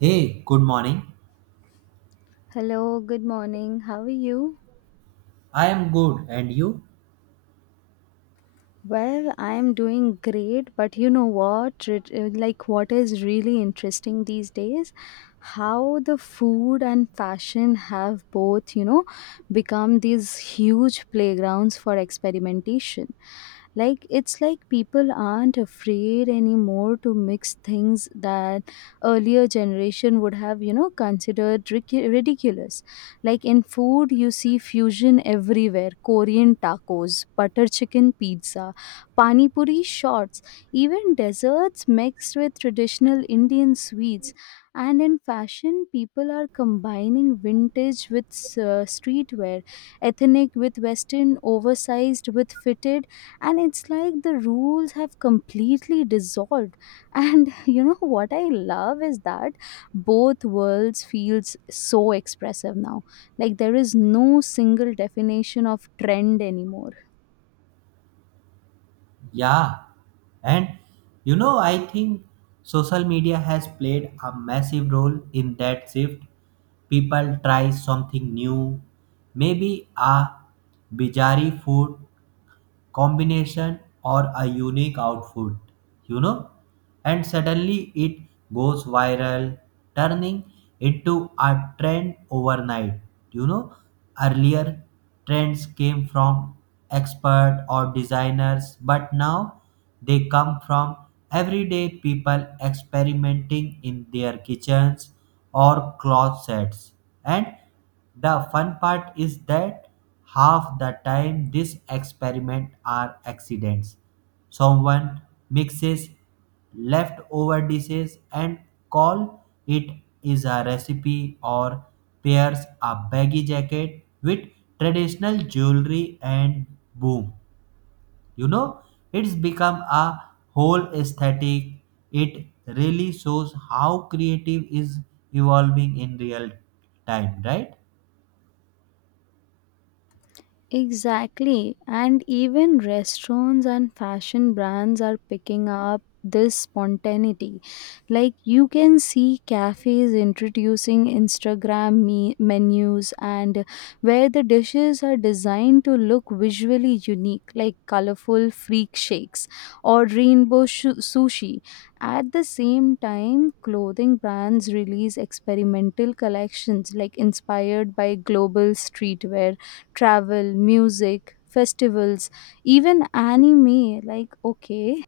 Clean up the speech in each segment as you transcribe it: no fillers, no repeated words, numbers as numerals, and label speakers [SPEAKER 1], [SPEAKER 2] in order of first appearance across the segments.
[SPEAKER 1] Hey, good morning.
[SPEAKER 2] Hello, good morning. How are you?
[SPEAKER 1] I am good. And you?
[SPEAKER 2] Well, I am doing great, but you know what? Like, what is really interesting these days? How the food and fashion have both, you know, become these huge playgrounds for experimentation. It's like people aren't afraid anymore to mix things that earlier generation would have, you know, considered ridiculous. Like, in food you see fusion everywhere: Korean tacos, butter chicken pizza, pani puri shots, even desserts mixed with traditional Indian sweets. And in fashion people are combining vintage with streetwear, ethnic with western, oversized with fitted, and it's like the rules have completely dissolved. And you know what I love is that both worlds feels so expressive now. Like, there is no single definition of trend anymore.
[SPEAKER 1] Yeah. And you know, I think social media has played a massive role in that shift. People try something new, maybe a bizarre food combination or a unique outfit, you know? And suddenly it goes viral, turning into a trend overnight. You know, earlier trends came from expert or designers, but now they come from everyday people experimenting in their kitchens or closets. And the fun part is that half the time these experiments are accidents. Someone mixes leftover dishes and call it is a recipe, or pairs a baggy jacket with traditional jewelry and boom, you know, it's become a whole aesthetic. It really shows how creative is evolving in real time, right?
[SPEAKER 2] Exactly. And even restaurants and fashion brands are picking up this spontaneity. Like, you can see cafes introducing Instagram menus and where the dishes are designed to look visually unique, like colorful freak shakes or rainbow shu sushi. At the same time, clothing brands release experimental collections like inspired by global streetwear, travel, music, festivals, even anime. Like, okay,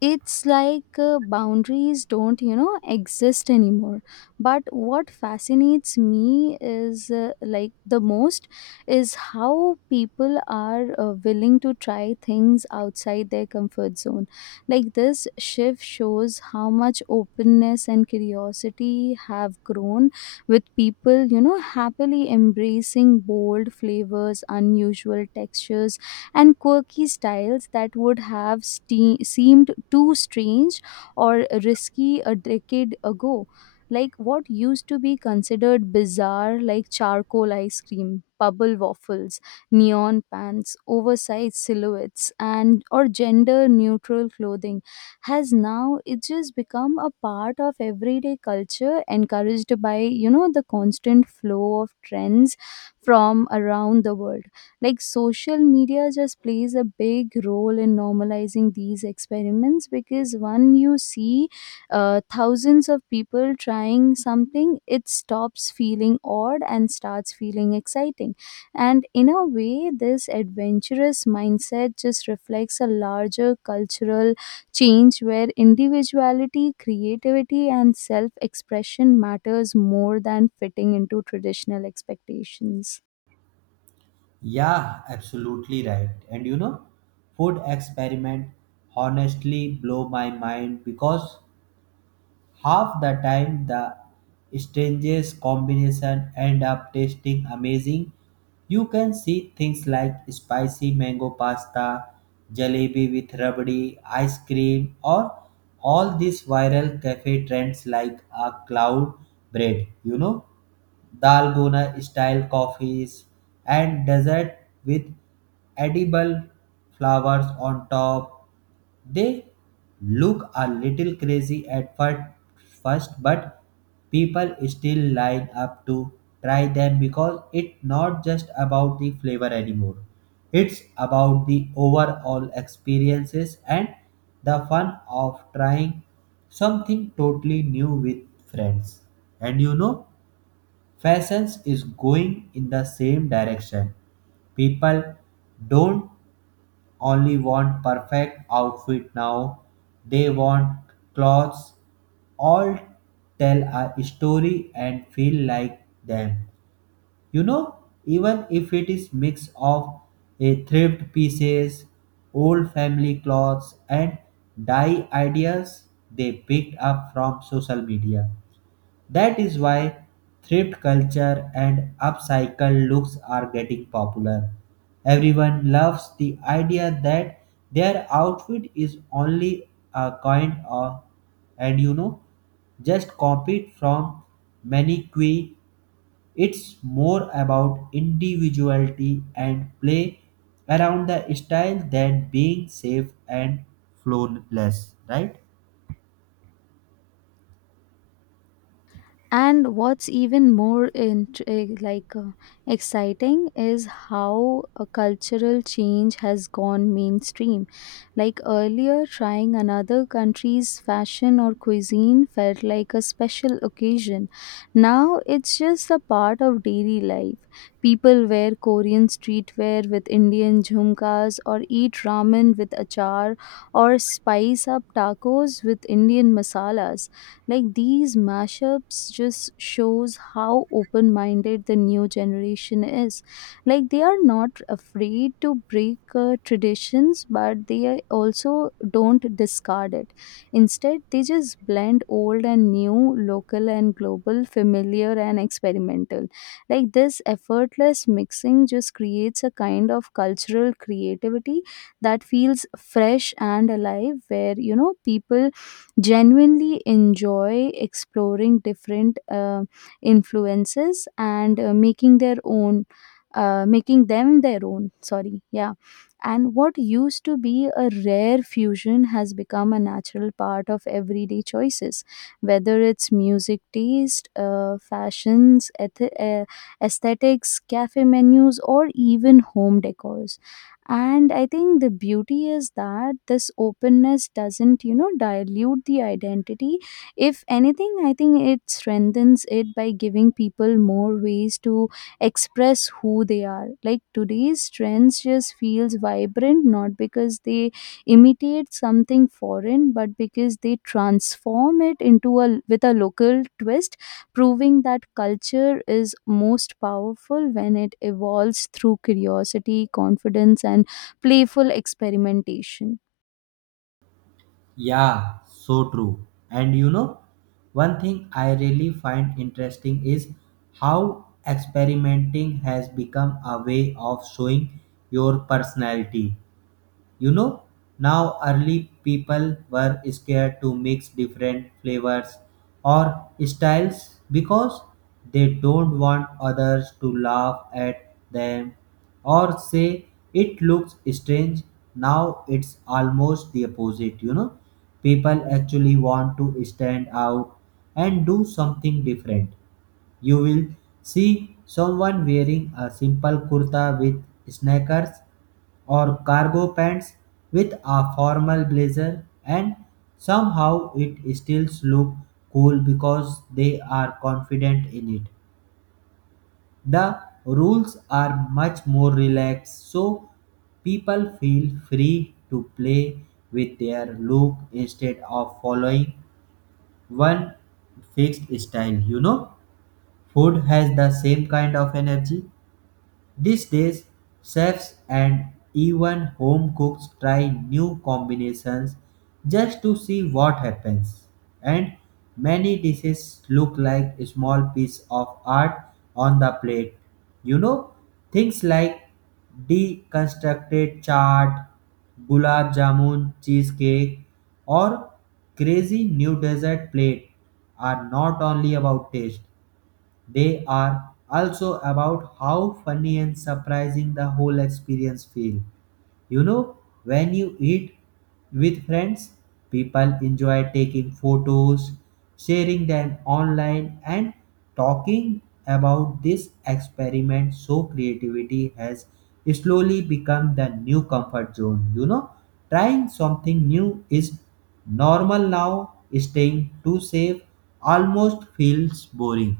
[SPEAKER 2] it's like, boundaries don't, you know, exist anymore. But what fascinates me is, like, the most is how people are willing to try things outside their comfort zone. Like, this shift shows how much openness and curiosity have grown, with people, you know, happily embracing bold flavors, unusual textures, and quirky styles that would have seemed too strange or risky a decade ago. Like, what used to be considered bizarre, like charcoal ice cream, bubble waffles, neon pants, oversized silhouettes, and or gender neutral clothing, has now it just become a part of everyday culture, encouraged by, you know, the constant flow of trends from around the world. Like, social media just plays a big role in normalizing these experiments, because when you see thousands of people trying something, it stops feeling odd and starts feeling exciting. And in a way, this adventurous mindset just reflects a larger cultural change where individuality, creativity, and self expression matters more than fitting into traditional expectations.
[SPEAKER 1] Yeah, absolutely right. And you know, food experiment honestly blow my mind because half the time the strangest combination end up tasting amazing. You can see things like spicy mango pasta, jalebi with rabdi, ice cream, or all these viral cafe trends like a cloud bread, you know, dalgona style coffees, and dessert with edible flowers on top. They look a little crazy at first, but people still line up to try them because it's not just about the flavor anymore. It's about the overall experiences and the fun of trying something totally new with friends. And you know, fashions is going in the same direction. People don't only want perfect outfit now, they want clothes all tell a story and feel like them. You know, even if it is mix of a thrift pieces, old family clothes and dye ideas they picked up from social media. That is why thrift culture and upcycle looks are getting popular. Everyone loves the idea that their outfit is only a coin or, and you know, just copied from Maniqui. It's more about individuality and play around the style than being safe and flawless, right?
[SPEAKER 2] And what's even more exciting is how a cultural change has gone mainstream. Like, earlier, trying another country's fashion or cuisine felt like a special occasion. Now it's just a part of daily life. People wear Korean streetwear with Indian jhumkas, or eat ramen with achar, or spice up tacos with Indian masalas. Like, these mashups just shows how open-minded the new generation is. Like, they are not afraid to break traditions, but they also don't discard it. Instead, they just blend old and new, local and global, familiar and experimental. Like, this effortless mixing just creates a kind of cultural creativity that feels fresh and alive, where, you know, people genuinely enjoy exploring different influences and making their own making them their own, sorry, yeah. And what used to be a rare fusion has become a natural part of everyday choices, whether it's music taste, fashions, aesthetics, cafe menus, or even home decors. And I think the beauty is that this openness doesn't, you know, dilute the identity. If anything, I think it strengthens it by giving people more ways to express who they are. Like, today's trends just feels vibrant, not because they imitate something foreign, but because they transform it into a with a local twist, proving that culture is most powerful when it evolves through curiosity, confidence, and playful experimentation.
[SPEAKER 1] Yeah, so true. And you know, one thing I really find interesting is how experimenting has become a way of showing your personality. You know, now early people were scared to mix different flavors or styles because they don't want others to laugh at them or say it looks strange. Now it's almost the opposite, you know. People actually want to stand out and do something different. You will see someone wearing a simple kurta with sneakers or cargo pants with a formal blazer, and somehow it still looks cool because they are confident in it. The rules are much more relaxed, so people feel free to play with their look instead of following one fixed style. You know, food has the same kind of energy. These days, chefs and even home cooks try new combinations just to see what happens. And many dishes look like a small piece of art on the plate. You know, things like deconstructed chaat, gulab jamun cheesecake, or crazy new dessert plate are not only about taste, they are also about how funny and surprising the whole experience feel. You know, when you eat with friends, people enjoy taking photos, sharing them online and talking about this experiment, so creativity has slowly become the new comfort zone. You know, trying something new is normal now, staying too safe almost feels boring.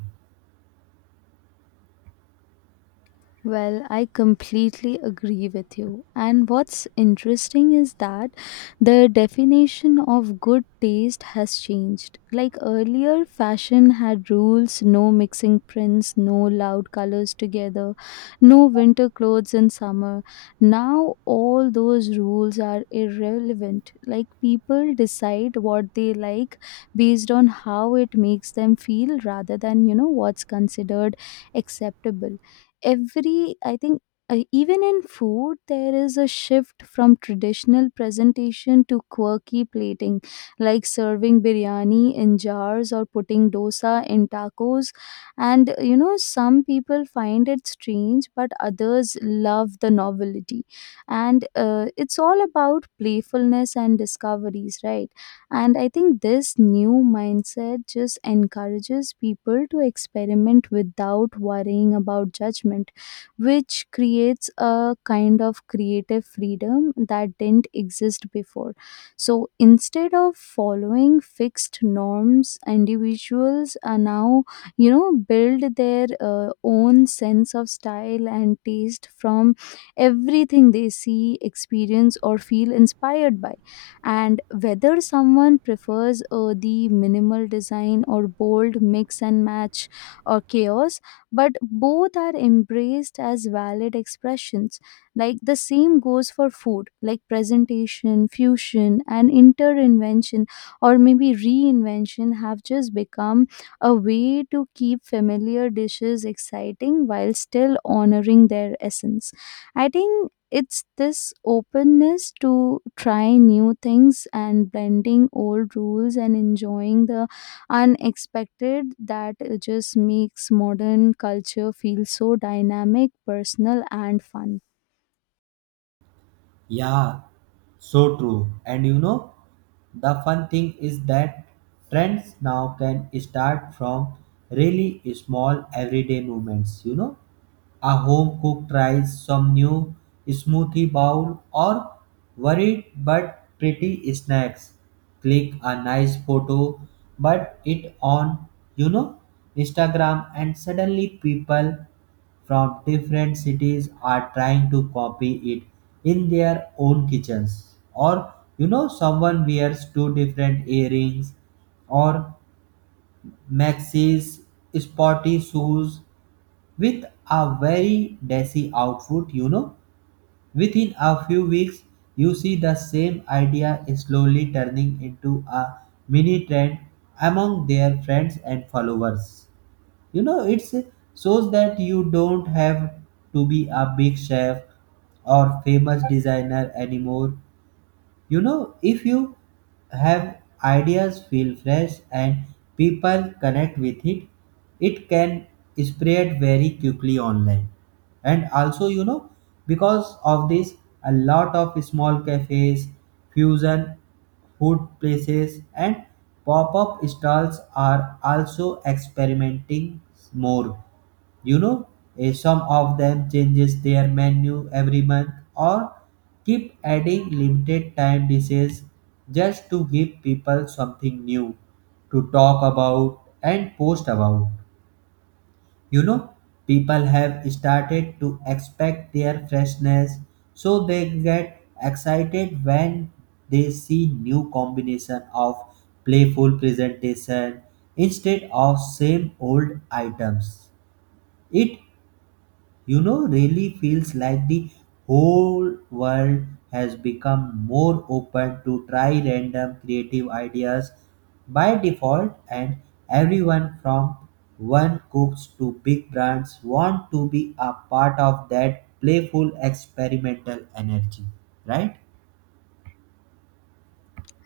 [SPEAKER 2] Well, I completely agree with you. And what's interesting is that the definition of good taste has changed. Like earlier, fashion had rules: no mixing prints, no loud colors together, no winter clothes in summer. Now, all those rules are irrelevant. Like, people decide what they like based on how it makes them feel rather than, you know, what's considered acceptable every I think. Even in food there is a shift from traditional presentation to quirky plating, like serving biryani in jars or putting dosa in tacos. And, you know, some people find it strange but others love the novelty, and it's all about playfulness and discoveries, right? And I think this new mindset just encourages people to experiment without worrying about judgment, which creates a kind of creative freedom that didn't exist before. So instead of following fixed norms, individuals are now, you know, build their own sense of style and taste from everything they see, experience, or feel inspired by. And whether someone prefers the minimal design, or bold mix and match, or chaos, but both are embraced as valid expressions. Like, the same goes for food, like presentation, fusion, and interinvention or maybe reinvention have just become a way to keep familiar dishes exciting while still honoring their essence. I think it's this openness to try new things and blending old rules and enjoying the unexpected that just makes modern culture feel so dynamic, personal, and fun.
[SPEAKER 1] Yeah, so true. And you know, the fun thing is that trends now can start from really small everyday movements. You know, a home cook tries some new smoothie bowl or worried but pretty snacks. Click a nice photo, but it on, you know, Instagram, and suddenly people from different cities are trying to copy it in their own kitchens. Or you know, someone wears two different earrings or maxis sporty shoes with a very desi outfit. You know, within a few weeks you see the same idea is slowly turning into a mini trend among their friends and followers. You know, it's shows that you don't have to be a big chef or famous designer anymore. You know, if you have ideas feel fresh and people connect with it, it can spread very quickly online. And also you know, because of this a lot of small cafes, fusion food places and pop-up stalls are also experimenting more. You know, some of them changes their menu every month or keep adding limited time dishes just to give people something new to talk about and post about. You know, people have started to expect their freshness, so they get excited when they see new combination of playful presentation instead of same old items. It, you know, really feels like the whole world has become more open to try random creative ideas by default, and everyone from one cooks to big brands want to be a part of that playful experimental energy, right?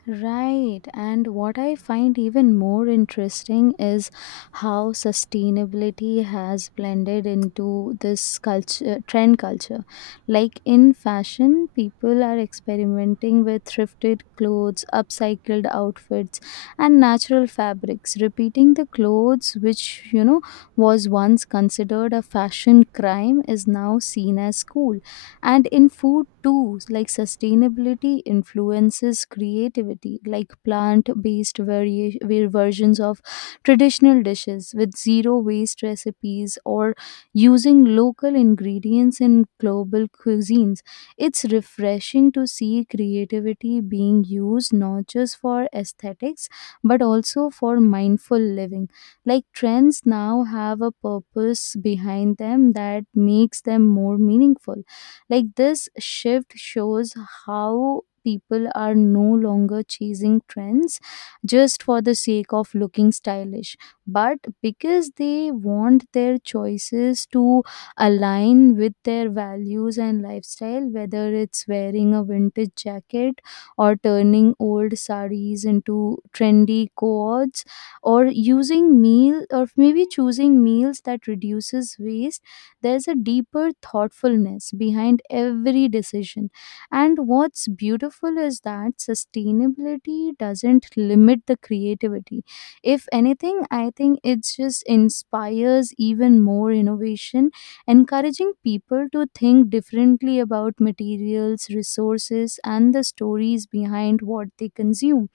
[SPEAKER 2] Right. And what I find even more interesting is how sustainability has blended into this culture, trend culture. Like, in fashion, people are experimenting with thrifted clothes, upcycled outfits, and natural fabrics. Repeating the clothes, which, you know, was once considered a fashion crime, is now seen as cool. And in food too, like sustainability influences creativity, like plant-based versions of traditional dishes with zero waste recipes, or using local ingredients in global cuisines. It's refreshing to see creativity being used not just for aesthetics but also for mindful living. Like, trends now have a purpose behind them that makes them more meaningful. Like, this shift shows how people are no longer chasing trends just for the sake of looking stylish, but because they want their choices to align with their values and lifestyle, whether it's wearing a vintage jacket, or turning old saris into trendy coats, or using meal or maybe choosing meals that reduces waste. There's a deeper thoughtfulness behind every decision. And what's beautiful is that sustainability doesn't limit the creativity. If anything, I think it just inspires even more innovation, encouraging people to think differently about materials, resources, and the stories behind what they consume.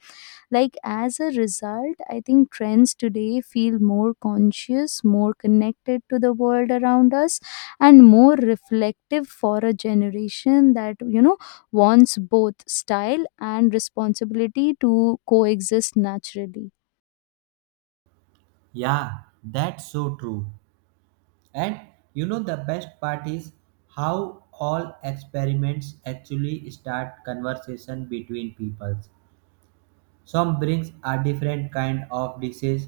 [SPEAKER 2] Like, as a result, I think trends today feel more conscious, more connected to the world around us, and more reflective for a generation that, you know, wants both style and responsibility to coexist naturally.
[SPEAKER 1] Yeah, that's so true. And you know, the best part is how all experiments actually start conversation between people. Some brings a different kind of dishes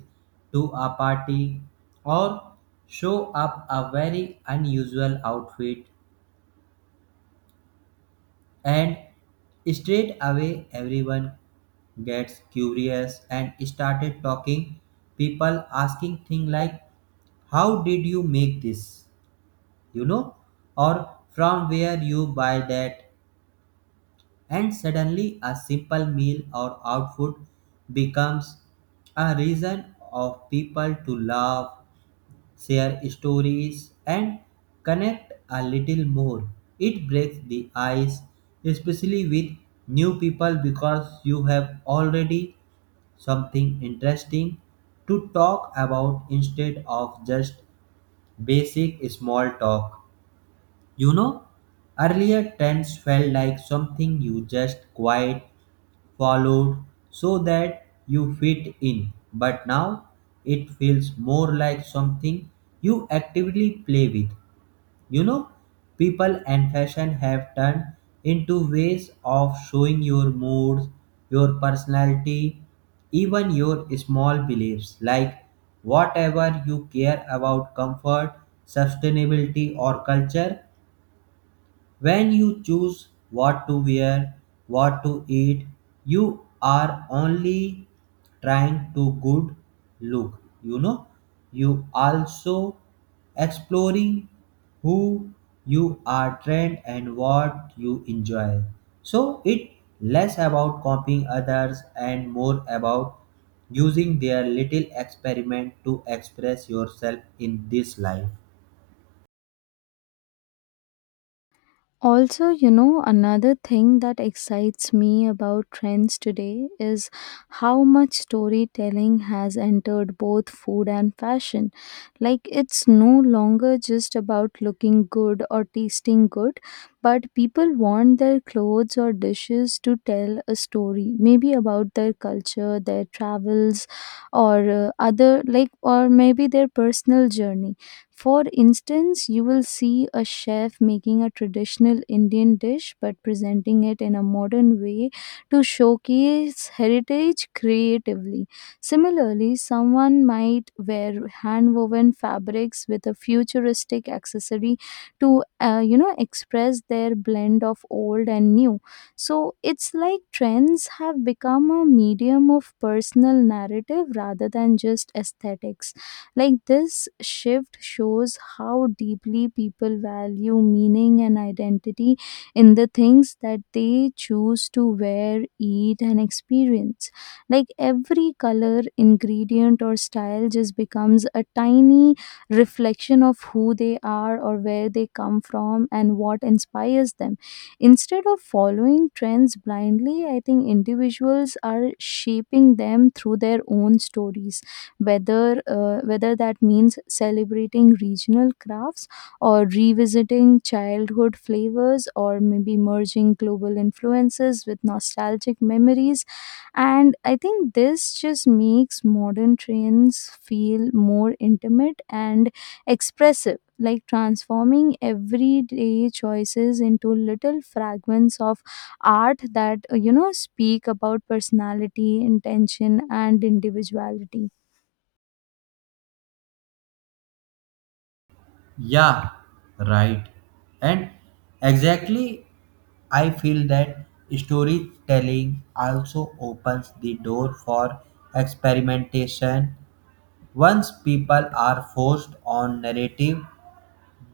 [SPEAKER 1] to a party or show up a very unusual outfit, and straight away everyone gets curious and started talking. People asking things like how did you make this, you know, or from where you buy that. And suddenly, a simple meal or outfit becomes a reason of people to laugh, share stories, and connect a little more. It breaks the ice, especially with new people, because you have already something interesting to talk about instead of just basic small talk. You know, earlier trends felt like something you just quiet followed so that you fit in. But now it feels more like something you actively play with. You know, people and fashion have turned into ways of showing your moods, your personality, even your small beliefs like whatever you care about, comfort, sustainability, or culture. When you choose what to wear, what to eat, you are only trying to good look, you know. You also exploring who you are trained and what you enjoy. So it less about copying others and more about using their little experiment to express yourself in this life.
[SPEAKER 2] Also, you know, another thing that excites me about trends today is how much storytelling has entered both food and fashion. Like, it's no longer just about looking good or tasting good, but people want their clothes or dishes to tell a story, maybe about their culture, their travels, or other, like, or maybe their personal journey. For instance, you will see a chef making a traditional Indian dish but presenting it in a modern way to showcase heritage creatively. Similarly, someone might wear hand-woven fabrics with a futuristic accessory to, you know, express their blend of old and new. So, it's like trends have become a medium of personal narrative rather than just aesthetics. Like, this shift shows how deeply people value meaning and identity in the things that they choose to wear, eat, and experience. Like, every color, ingredient, or style just becomes a tiny reflection of who they are or where they come from and what inspires them. Instead of following trends blindly, I think individuals are shaping them through their own stories, whether whether that means celebrating regional crafts, or revisiting childhood flavors, or maybe merging global influences with nostalgic memories. And I think this just makes modern trends feel more intimate and expressive, like transforming everyday choices into little fragments of art that, you know, speak about personality, intention, and individuality.
[SPEAKER 1] Yeah, right. And exactly, I feel that storytelling also opens the door for experimentation. Once people are forced on narrative,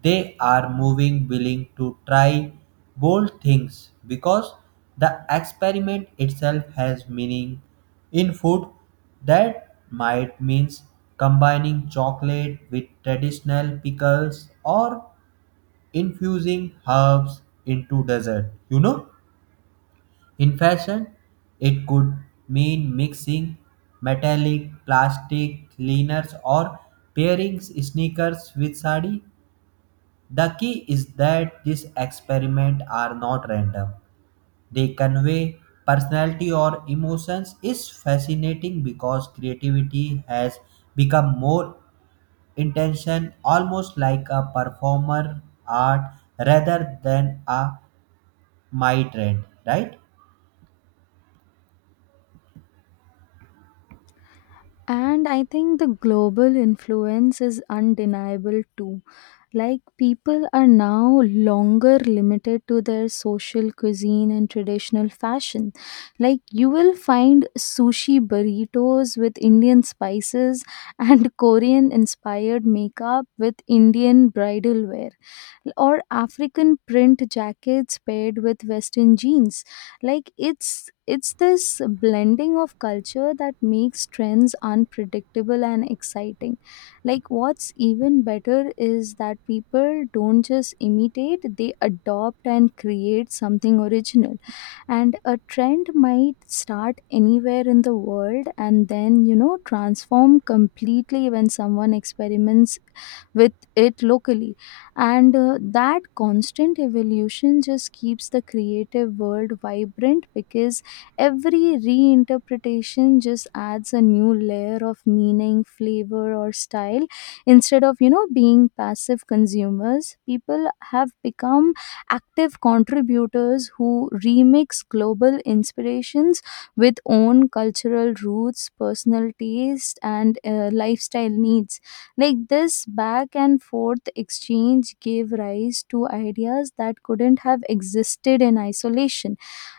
[SPEAKER 1] they are moving willing to try bold things because the experiment itself has meaning. In food, that might means combining chocolate with traditional pickles or infusing herbs into dessert. You know, in fashion, it could mean mixing metallic, plastic, liners, or pairing sneakers with sari. The key is that these experiments are not random. They convey personality or emotions is fascinating because creativity has become more intention, almost like a performer art rather than a my trend, right?
[SPEAKER 2] And I think the global influence is undeniable too. Like, people are now longer limited to their social cuisine and traditional fashion. Like, you will find sushi burritos with Indian spices and Korean inspired makeup with Indian bridal wear, or African print jackets paired with Western jeans. Like, it's this blending of culture that makes trends unpredictable and exciting. Like, what's even better is that people don't just imitate, they adopt and create something original. And a trend might start anywhere in the world and then, you know, transform completely when someone experiments with it locally. And that constant evolution just keeps the creative world vibrant, because every reinterpretation just adds a new layer of meaning, flavor, or style. Instead of, you know, being passive consumers, people have become active contributors who remix global inspirations with own cultural roots, personal taste, and lifestyle needs. Like, this back and forth exchange gave rise to ideas that couldn't have existed in isolation,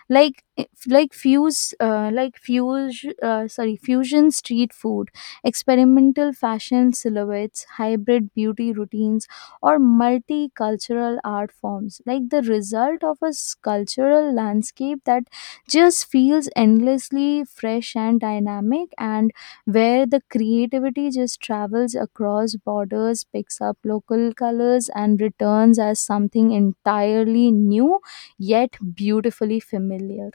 [SPEAKER 2] like like fuse sorry fusion street food, experimental fashion silhouettes, hybrid beauty routines, or multicultural art forms, like the result of a cultural landscape that just feels endlessly fresh and dynamic, and where the creativity just travels across borders, picks up local colors, and returns as something entirely new yet beautifully familiar.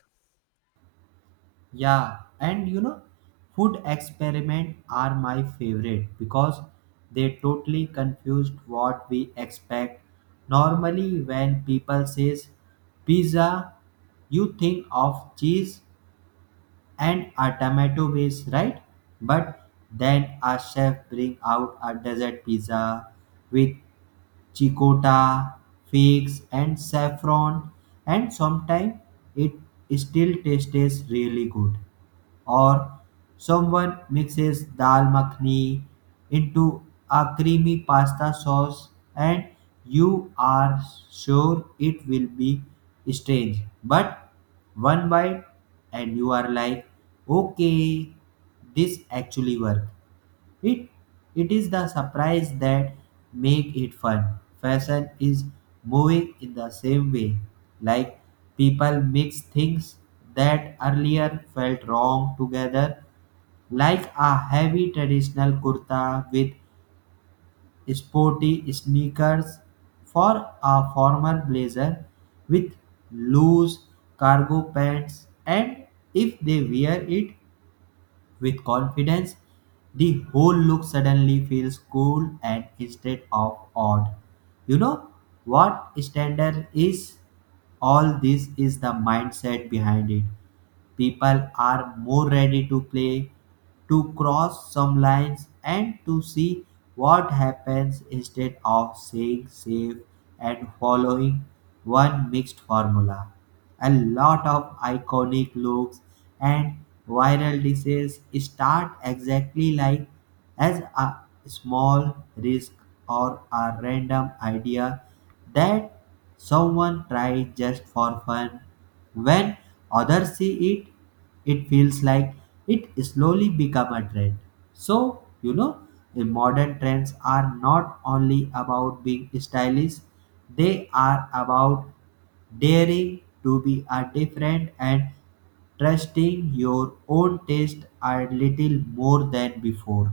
[SPEAKER 1] Yeah, and you know, food experiment are my favorite because they totally confused what we expect. Normally, when people says pizza, you think of cheese and a tomato base, right? But then a chef bring out a dessert pizza with ricotta, figs, and saffron, and sometimes it still tastes really good. Or someone mixes dal makhni into a creamy pasta sauce, and you are sure it will be strange. But one bite, and you are like, okay, this actually worked. It it is the surprise that make it fun. Fashion is moving in the same way. Like people mix things that earlier felt wrong together, like a heavy traditional kurta with sporty sneakers for a formal blazer with loose cargo pants, and if they wear it with confidence, the whole look suddenly feels cool and instead of odd. You know what standard is? All this is the mindset behind it. People are more ready to play, to cross some lines, and to see what happens instead of saying safe and following one mixed formula. A lot of iconic looks and viral dishes start exactly like as a small risk or a random idea that someone tried just for fun. When others see it, it feels like it slowly become a trend. So, you know, the modern trends are not only about being stylish, they are about daring to be a different and trusting your own taste a little more than before.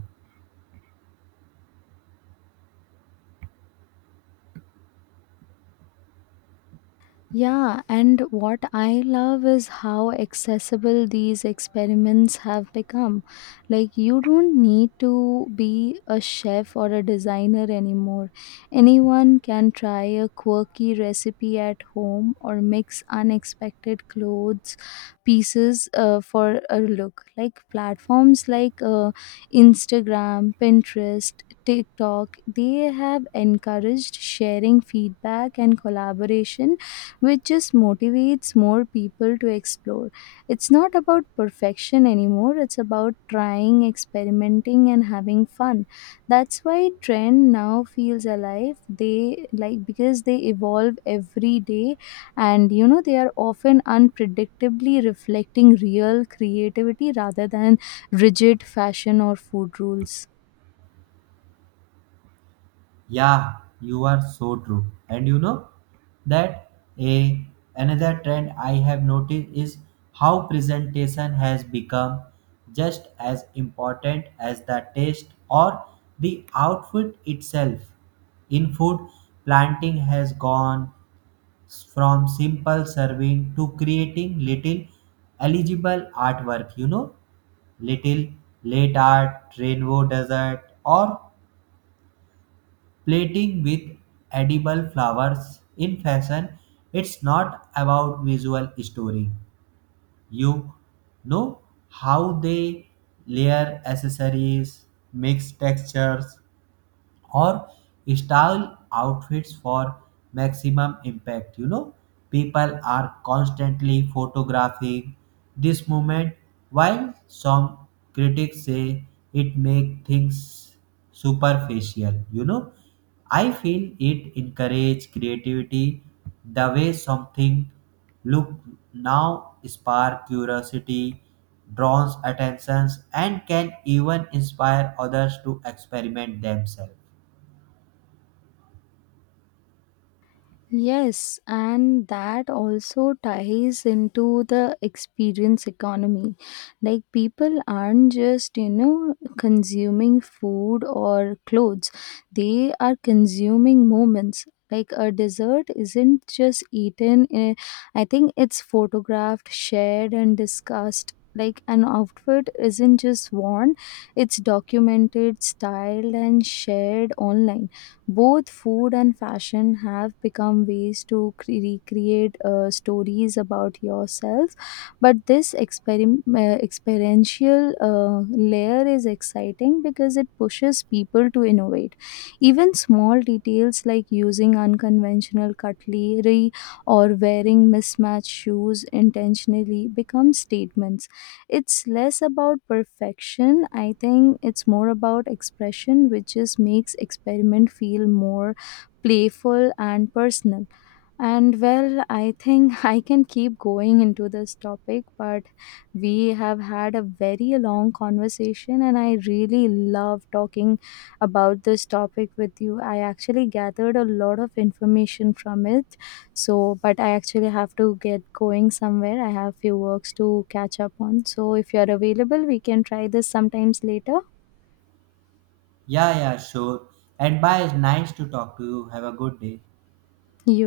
[SPEAKER 2] Yeah, and what I love is how accessible these experiments have become. Like, you don't need to be a chef or a designer anymore. Anyone can try a quirky recipe at home or mix unexpected clothes pieces for a look. Like, platforms like Instagram, Pinterest, TikTok, they have encouraged sharing, feedback, and collaboration, which just motivates more people to explore. It's not about perfection anymore, it's about trying, experimenting, and having fun. That's why trend now feels alive. They like because they evolve every day, and, you know, they are often unpredictably reflecting real creativity rather than rigid fashion or food rules.
[SPEAKER 1] Yeah, you are so true. And you know that a another trend I have noticed is how presentation has become just as important as the taste or the outfit itself. In food, planting has gone from simple serving to creating little eligible artwork, you know, little late art, rainbow desert, or plating with edible flowers. In fashion it's not about visual story, you know, how they layer accessories, mix textures, or style outfits for maximum impact. You know, people are constantly photographing this moment, while some critics say it makes things superficial. You know, I feel it encourage creativity. The way something look now spark curiosity, draws attentions and can even inspire others to experiment themselves.
[SPEAKER 2] Yes, and that also ties into the experience economy. Like, people aren't just, you know, consuming food or clothes, they are consuming moments. Like, a dessert isn't just eaten, I think it's photographed, shared, and discussed. Like, an outfit isn't just worn, it's documented, styled, and shared online. Both food and fashion have become ways to recreate stories about yourself, but this experiential layer is exciting because it pushes people to innovate. Even small details like using unconventional cutlery or wearing mismatched shoes intentionally become statements. It's less about perfection, I think it's more about expression, which just makes experiment feel more playful and personal. And well, I think I can keep going into this topic, but we have had a very long conversation, and I really love talking about this topic with you. I actually gathered a lot of information from it. So, but I actually have to get going somewhere. I have few works to catch up on. So, if you're available, we can try this sometimes later.
[SPEAKER 1] Yeah, yeah, sure. And bye. It's nice to talk to you. Have a good day.
[SPEAKER 2] You